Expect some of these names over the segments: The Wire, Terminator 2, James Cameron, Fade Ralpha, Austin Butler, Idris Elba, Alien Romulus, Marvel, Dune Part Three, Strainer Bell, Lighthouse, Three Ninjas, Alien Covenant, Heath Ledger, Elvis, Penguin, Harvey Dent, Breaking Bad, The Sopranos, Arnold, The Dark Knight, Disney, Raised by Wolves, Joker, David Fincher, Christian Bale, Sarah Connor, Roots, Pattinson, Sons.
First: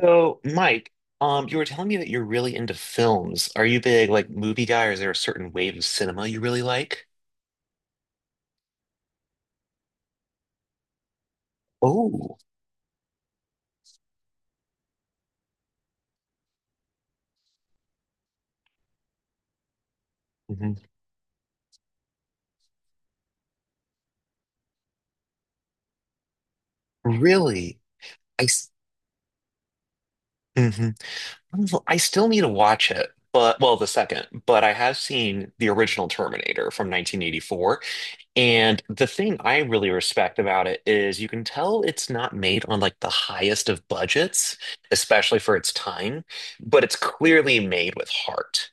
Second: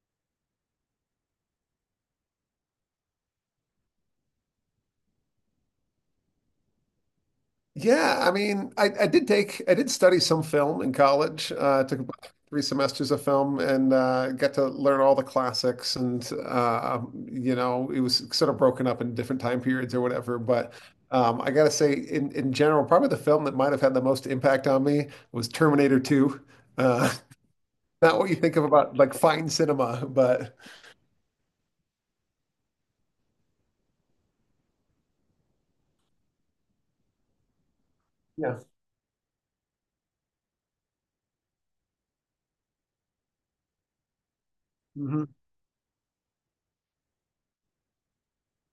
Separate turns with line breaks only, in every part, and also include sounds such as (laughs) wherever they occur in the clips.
So, Mike, you were telling me that you're really into films. Are you big like movie guy, or is there a certain wave of cinema you really like?
Yeah, I mean, I did study some film in college. Took about
Oh,
three semesters of film, and got to learn all the classics. And it was sort of broken up in different time periods or whatever. But
mhm.
I gotta say, in general, probably the film that might have had the most impact on me was Terminator 2. Uh,
Really?
(laughs) not what you
I
think of
s-
about like fine cinema, but
mhm. Well, I still need to watch it, but well, the second, but I have seen the original Terminator from 1984,
yeah,
and the thing I really respect about it is you can tell it's not made on like the highest of budgets,
hmm,
especially for its time, but it's clearly made with heart.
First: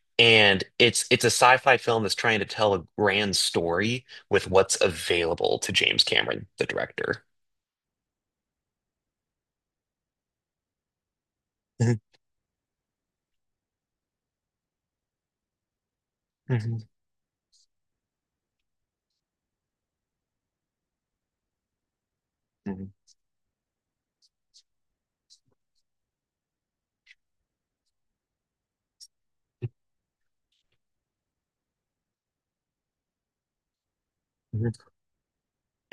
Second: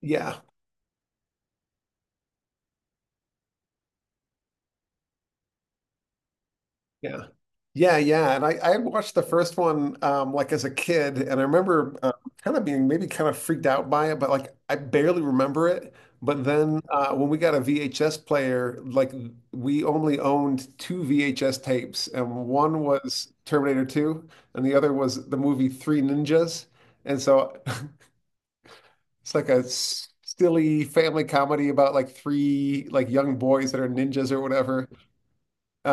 yeah.
And it's a sci-fi film that's trying to tell a grand story with what's available to James Cameron, the director.
Yeah. Yeah, yeah. And I had watched the first one like as a kid, and I remember
Mhm,
kind of being maybe kind of freaked out by it, but like I barely remember it. But
mhm,
then when we got a VHS player, like we only owned two VHS tapes, and one
mhm,
was Terminator 2, and the other was the movie Three Ninjas. And so (laughs) it's like a silly family comedy about like three like young boys that are ninjas or
mhm.
whatever.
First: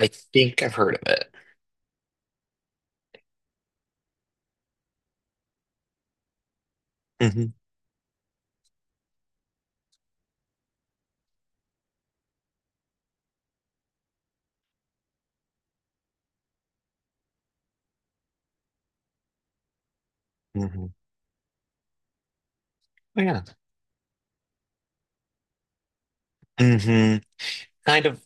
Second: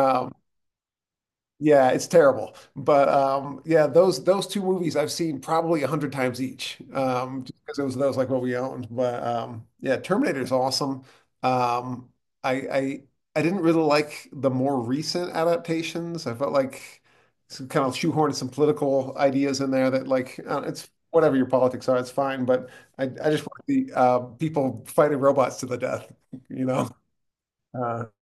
I think I've heard of it.
Yeah, it's terrible. But yeah, those two movies I've seen probably 100 times each,
Hmm
just because it was those like what we owned. But yeah, Terminator is awesome. Um, I I didn't really like the more recent adaptations. I felt like some kind of shoehorned some political ideas in there that like
hmm
it's whatever your politics are, it's fine. But I
Oh,
I
yeah.
just want the people fighting robots to the death, (laughs) you know?
hmm
Uh,
Kind of.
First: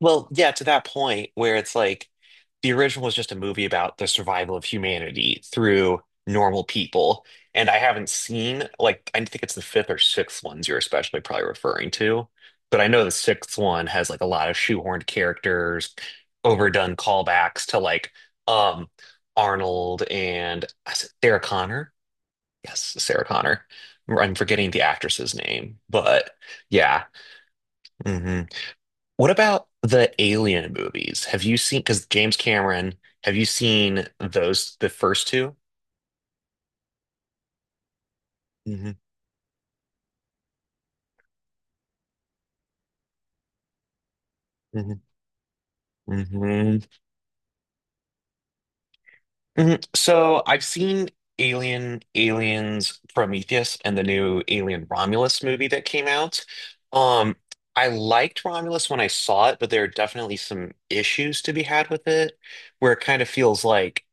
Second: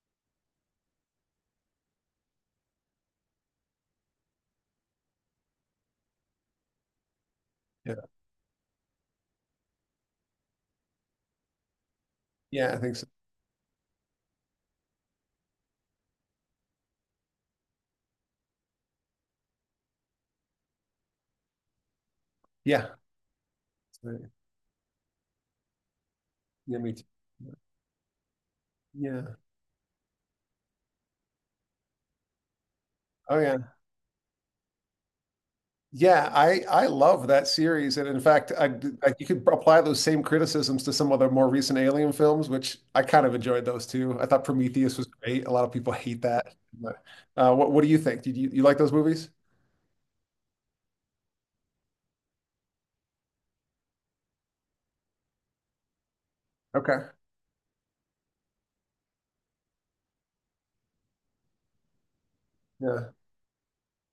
Well, yeah, to that point where it's like the original was just a movie about the survival of humanity through normal people. And I
yeah,
haven't seen, like, I think it's the fifth or sixth ones you're especially probably referring to.
yeah, I
But I
think
know
so.
the sixth one has like a lot of shoehorned characters, overdone callbacks to like um Arnold and is it Sarah Connor. Yes,
Yeah,
Sarah Connor. I'm forgetting the actress's name, but
yeah, me
yeah.
too.
Mm-hmm. What
Yeah.
about the Alien movies? Have you seen, because James Cameron, have
Oh
you
yeah.
seen those, the first two?
Yeah, I love that series, and in fact I, d-
Hmm
I- you could apply those same criticisms to some of the more recent Alien films, which I kind of enjoyed those too. I thought Prometheus was great. A lot of people
hmm
hate that.
mm-hmm.
But what do you think? Did you like those movies?
hmm So I've seen Alien, Aliens, Prometheus, and the new Alien Romulus movie that came out.
Okay.
Um, I liked Romulus when I saw it, but there are definitely some issues to be had with it, where it
Yeah.
kind of feels like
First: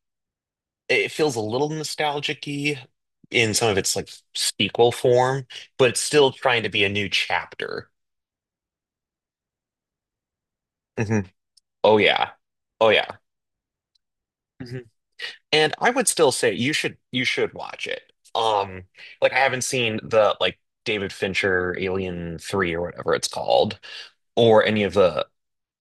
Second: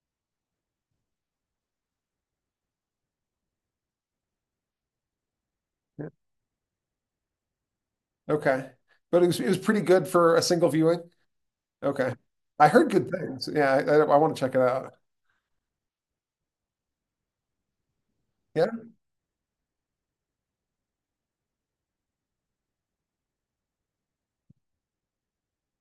it feels a little nostalgic-y in some of its like sequel form, but it's
Yeah.
still trying to be a new chapter.
Okay. But it was pretty good for a single viewing.
Hmm Oh
Okay.
yeah.
I
Oh
heard good
yeah.
things. Yeah, I want to check it
hmm
out.
And I would still say you should watch it.
Yeah.
Um, like I haven't seen the like David Fincher Alien 3 or whatever it's called, or any of the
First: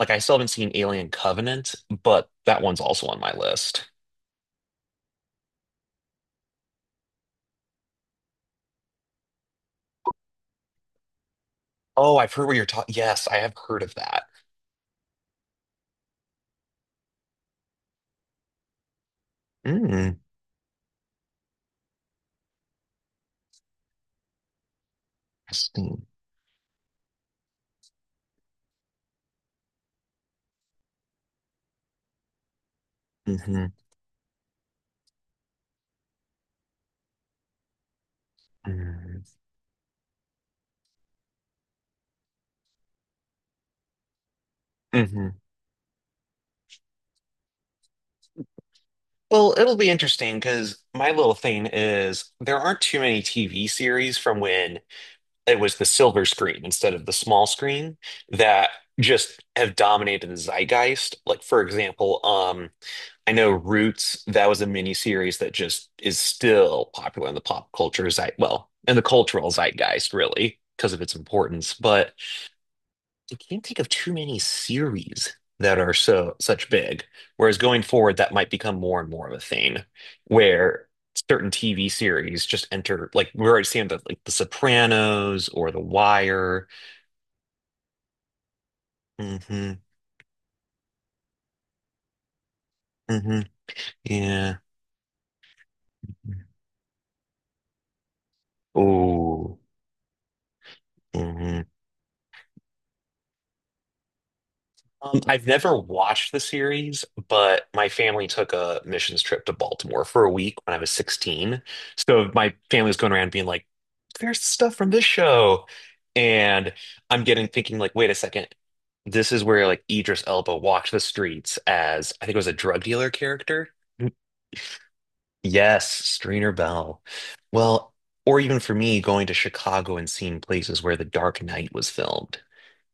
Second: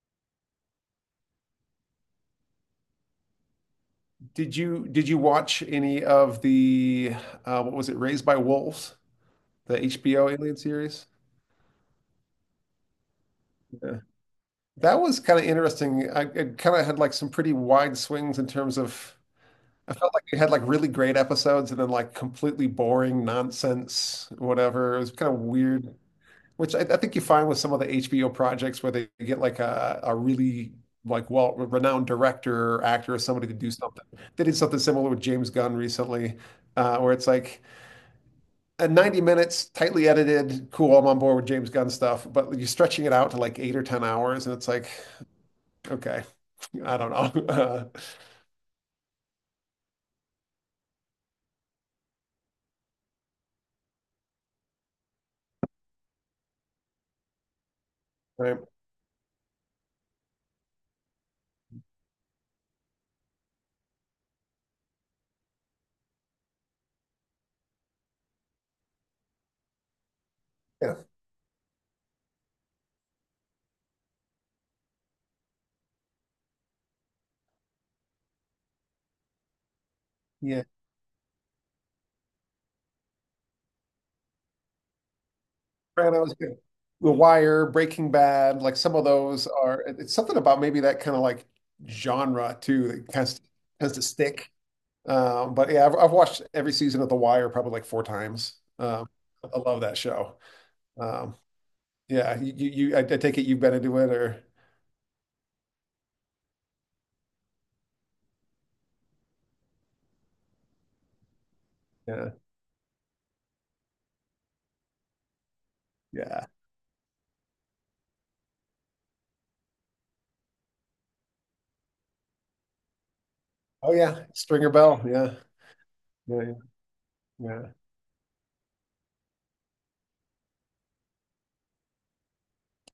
like I still haven't seen Alien Covenant, but that one's also on my list.
Did you watch any of the what was it? Raised by Wolves, the HBO Alien series?
Oh, I've heard what you're talking. Yes, I have heard of that.
That was kind of interesting. I It kind of had like some pretty wide swings in terms of, I felt
Mm,
like it had like really great episodes and then like completely boring nonsense, whatever. It was kind of weird,
interesting.
which I think you find with some of the HBO projects where they get like a really like well renowned director or actor or somebody to do
Hmm
something. They did something similar with James Gunn recently, where it's like
hmm
90 minutes, tightly edited, cool, I'm on board with James Gunn stuff, but you're stretching it out to like eight or 10 hours, and it's like,
hmm
okay. I don't know. (laughs)
Well, it'll be interesting because my little thing is there aren't too many TV series from when it was the silver screen instead of the small screen
Right.
that just have dominated the zeitgeist. Like for example, I know Roots, that was a mini series that just is still popular in the pop culture zeit, well, in the cultural zeitgeist really because of
Yeah.
its importance. But I can't think of too many series that are so such big. Whereas going forward, that might become more and more of a thing,
Yeah.
where certain TV series just enter. Like we're already seeing the like The Sopranos or The
Sopranos, yeah.
Wire.
The Wire, Breaking Bad, like some of those
Hmm
are. It's something about maybe that kind of like genre too that tends
hmm
to, tends to stick.
Yeah.
But yeah, I've watched every season of The Wire probably like four times.
Oh.
I love that show. Um,
hmm
yeah, I take it you've been into it or
I've never watched the series, but my family took a missions trip to Baltimore for a week when I was 16. So
yeah,
my family was going around being like, there's stuff from this show.
yeah.
And I'm getting thinking like, wait a second. This is where like Idris Elba walked the streets as I think it was a drug dealer character.
Oh
Mm,
yeah, Stringer Bell. Yeah,
yes, Strainer
yeah,
Bell.
yeah.
Well, or even for me, going to Chicago and seeing places where The Dark Knight was filmed.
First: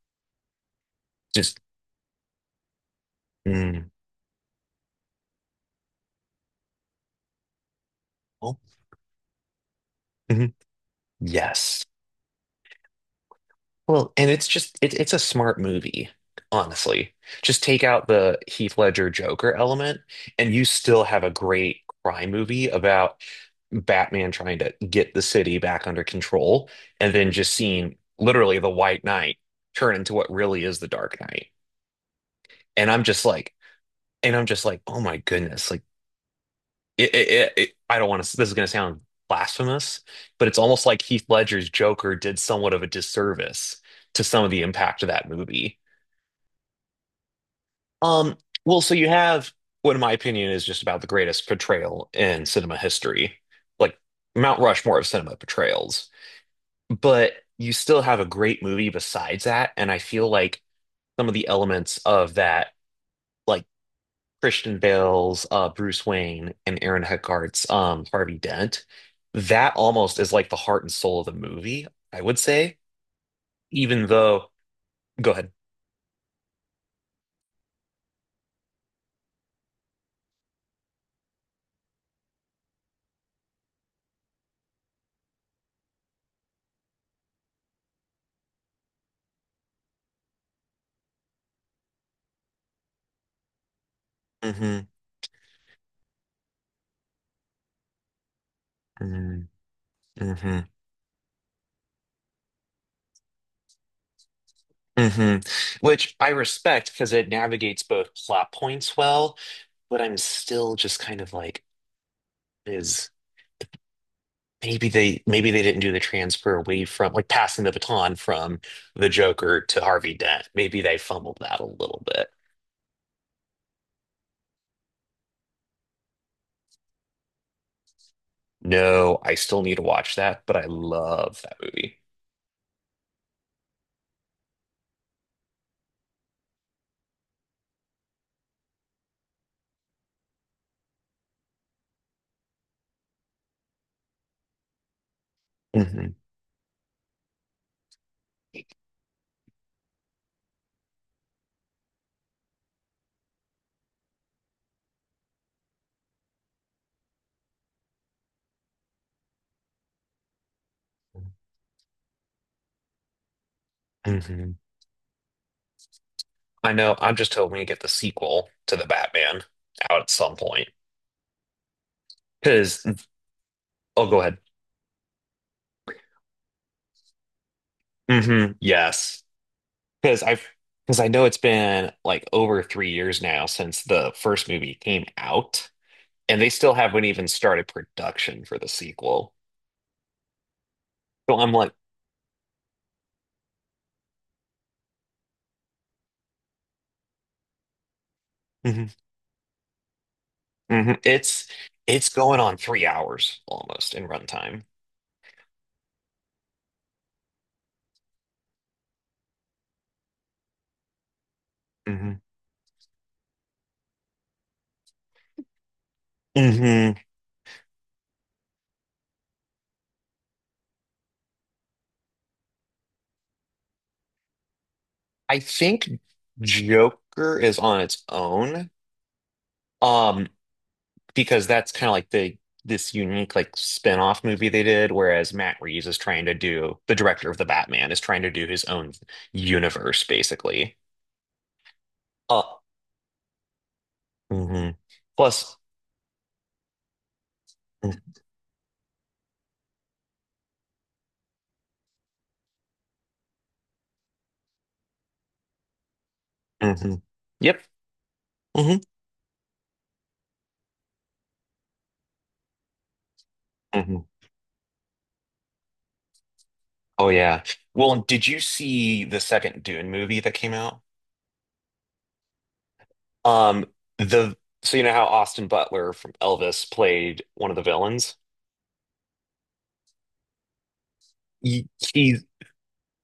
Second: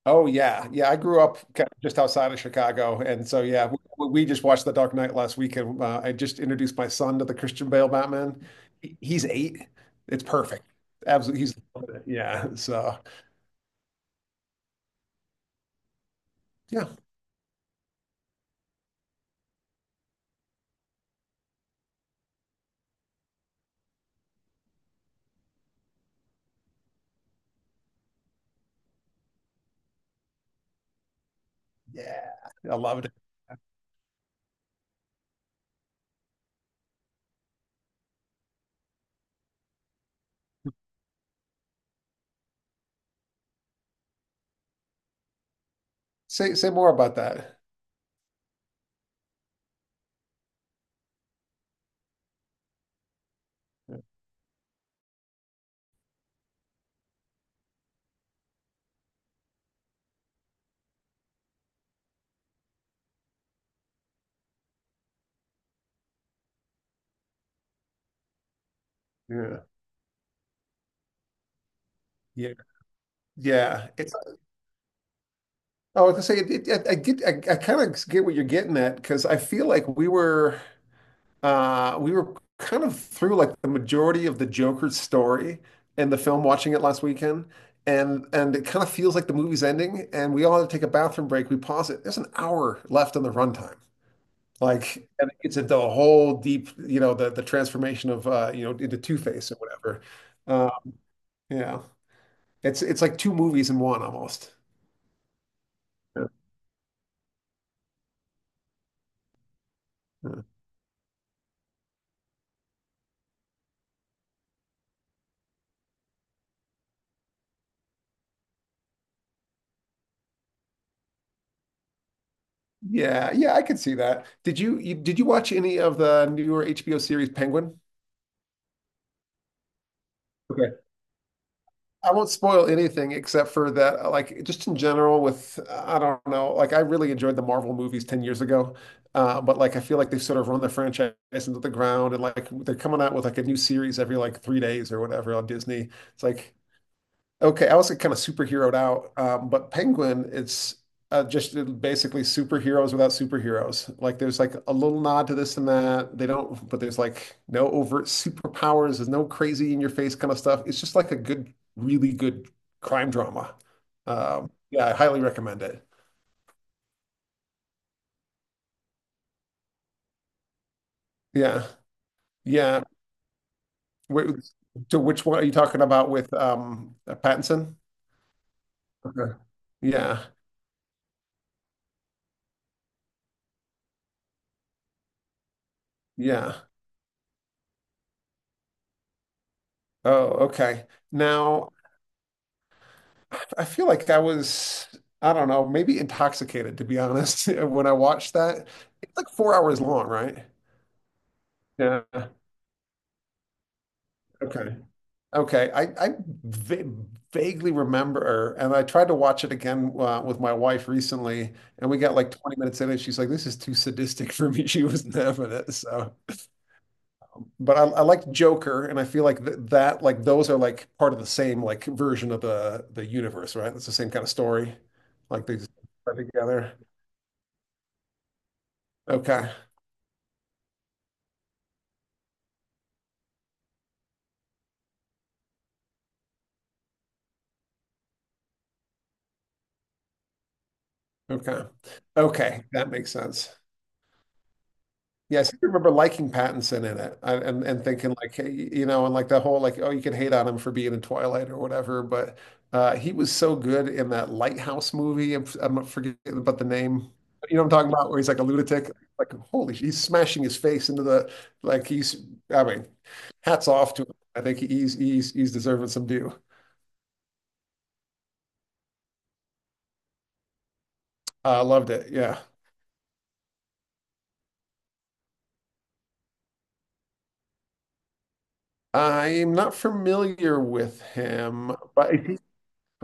Oh yeah, yeah. I grew up
Just,
kind of just outside of Chicago, and so yeah,
mm,
we just watched The Dark Knight last week, and I just introduced my son to the Christian Bale Batman.
oh,
He's 8. It's
mhm,
perfect. Absolutely, he's
yes.
loving it. Yeah. So
Well, and it's just it's a smart movie,
yeah,
honestly. Just take out the Heath Ledger Joker element, and you still have a great crime movie about Batman trying to get the city back under control, and then just seeing literally the White Knight turn into what really is the Dark Knight.
yeah. I
And I'm
loved it.
just like, oh my goodness, like I don't want to. This is going to sound blasphemous, but it's almost like Heath Ledger's Joker did somewhat of a disservice to some of the impact of that movie.
Say more about that.
Um, well, so you have what, in my opinion, is just about the greatest portrayal in cinema history, like Mount Rushmore of cinema portrayals. But you still have a great movie besides that, and I feel like some of the elements of that, like Christian Bale's, Bruce Wayne, and Aaron Eckhart's, Harvey Dent,
Yeah.
that almost is like the heart and soul of the movie, I would
Yeah.
say.
Yeah.
Even
It's, oh,
though, go ahead.
I was gonna say, it, I get, I kind of get what you're getting at because I feel like we were. We were kind of through like the majority of the Joker's story and the film watching it last weekend. And it kind of feels like the movie's ending, and we all had to take a bathroom break. We pause it. There's an hour left on the runtime.
Hmm
Like, and it gets into a whole deep, you know, the transformation of you know, into
hmm
Two-Face or whatever.
hmm
Uh, yeah. It's like two movies in one almost.
hmm Which I respect because it navigates both plot points well, but I'm
Yeah.
still just kind of like, is maybe they didn't do the transfer away from like passing the baton from the Joker to Harvey Dent. Maybe they fumbled that a little bit.
Yeah, yeah, I could see that. Did you watch any of the newer HBO series Penguin?
No, I still need to watch that, but I love that movie.
I won't spoil anything except for that, like just in general with, I don't know, like I really enjoyed the Marvel movies 10 years ago. But like I feel like they've sort of run the franchise into the ground, and like they're coming out with like a new series every like 3 days or whatever on Disney.
Hmm
It's like, okay, I was kind of superheroed out, but Penguin, it's just basically superheroes without superheroes. Like there's like a little nod to this and that. They don't, but there's like no overt superpowers. There's no crazy in your face kind of stuff. It's just like a good, really good crime drama.
hmm
Yeah, I highly recommend it.
I know. I'm just hoping to get the sequel to the Batman out at some point.
Yeah, yeah.
Because, oh, go
Wh-
ahead.
to which one are you talking about with Pattinson?
Hmm yes.
Okay.
Because
Yeah,
I've, because I know it's been like over 3 years now since the first movie came out, and they
yeah.
still haven't even started production for the sequel.
Oh, okay.
So I'm like,
Now, I feel like I was, I don't know, maybe intoxicated, to be honest, (laughs) when I watched that.
hmm
It's like 4 hours long, right?
hmm
Yeah.
it's going on 3 hours almost in runtime.
Okay. Okay. I va vaguely remember, and I tried to watch it again with my wife recently, and we got
Hmm
like 20 minutes in, and she's like, this is too sadistic for me. (laughs) She wasn't having it. So,
hmm
but I liked Joker, and I feel like th that, like, those are like part of the same, like, version of the universe, right? It's the same kind of story,
I
like, these
think
are together.
Joker is on its own.
Okay.
Um, because that's kind of like the this unique like spin-off movie they did, whereas Matt Reeves is trying to do the director of the Batman is trying to do his own universe basically.
Okay.
Uh,
Okay, that makes sense.
mhm.
Yes, I
Plus,
seem to remember liking Pattinson in it, and thinking like, hey, you know, and like the whole like, oh, you can hate on him for being in Twilight or whatever, but he was so good in that Lighthouse movie. I'm forgetting about the
mm-hmm.
name. You
Yep.
know what I'm talking about, where he's like a
hmm
lunatic. Like holy, he's smashing his face into the like he's. I mean, hats off to
hmm
him. I think he's deserving some due.
Oh yeah. Well, did you see the second Dune movie that came out?
I loved it. Yeah.
Um, the So you know how Austin Butler from Elvis played one of the villains?
I'm not familiar with
He,
him, but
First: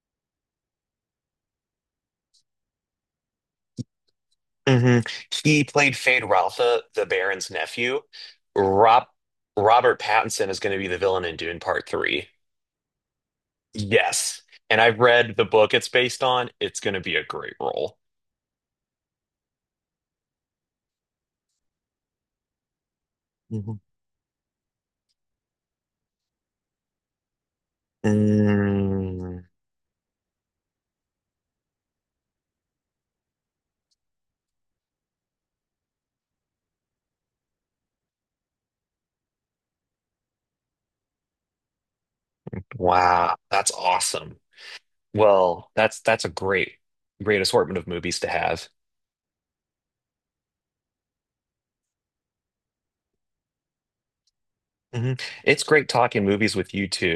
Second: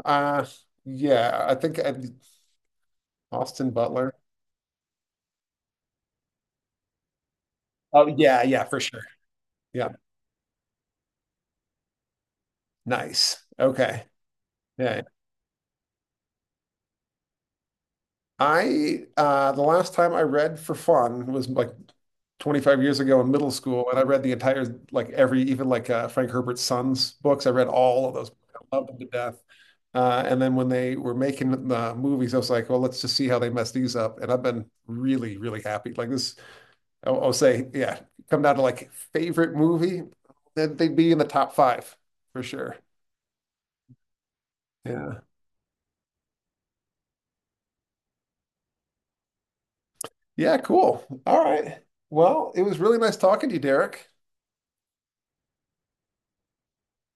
Uh, yeah, I think Austin Butler.
hmm He played Fade Ralpha, the Baron's nephew.
Oh yeah, yeah, for sure.
Rob
Yeah,
Robert Pattinson is going to be the villain in Dune Part Three.
nice. Okay.
Yes, and I've
Yeah.
read the book it's based on. It's going to be a great role.
I the last time I read for fun was like 25 years ago in middle
Mhm.
school, and I read the entire like every even like Frank Herbert's Sons books. I read all of those. I loved them to
Mm,
death. And then when they were making the movies, I was like, well, let's just see how they mess these up. And I've been really, really happy. Like this I'll say, yeah, come down to like favorite movie, then they'd be in the top five for sure.
wow, that's awesome.
Yeah.
Well, that's great assortment of movies to have.
Yeah, cool. All right. Well, it was really nice talking to you, Derek.
Hmm It's great talking movies with you too.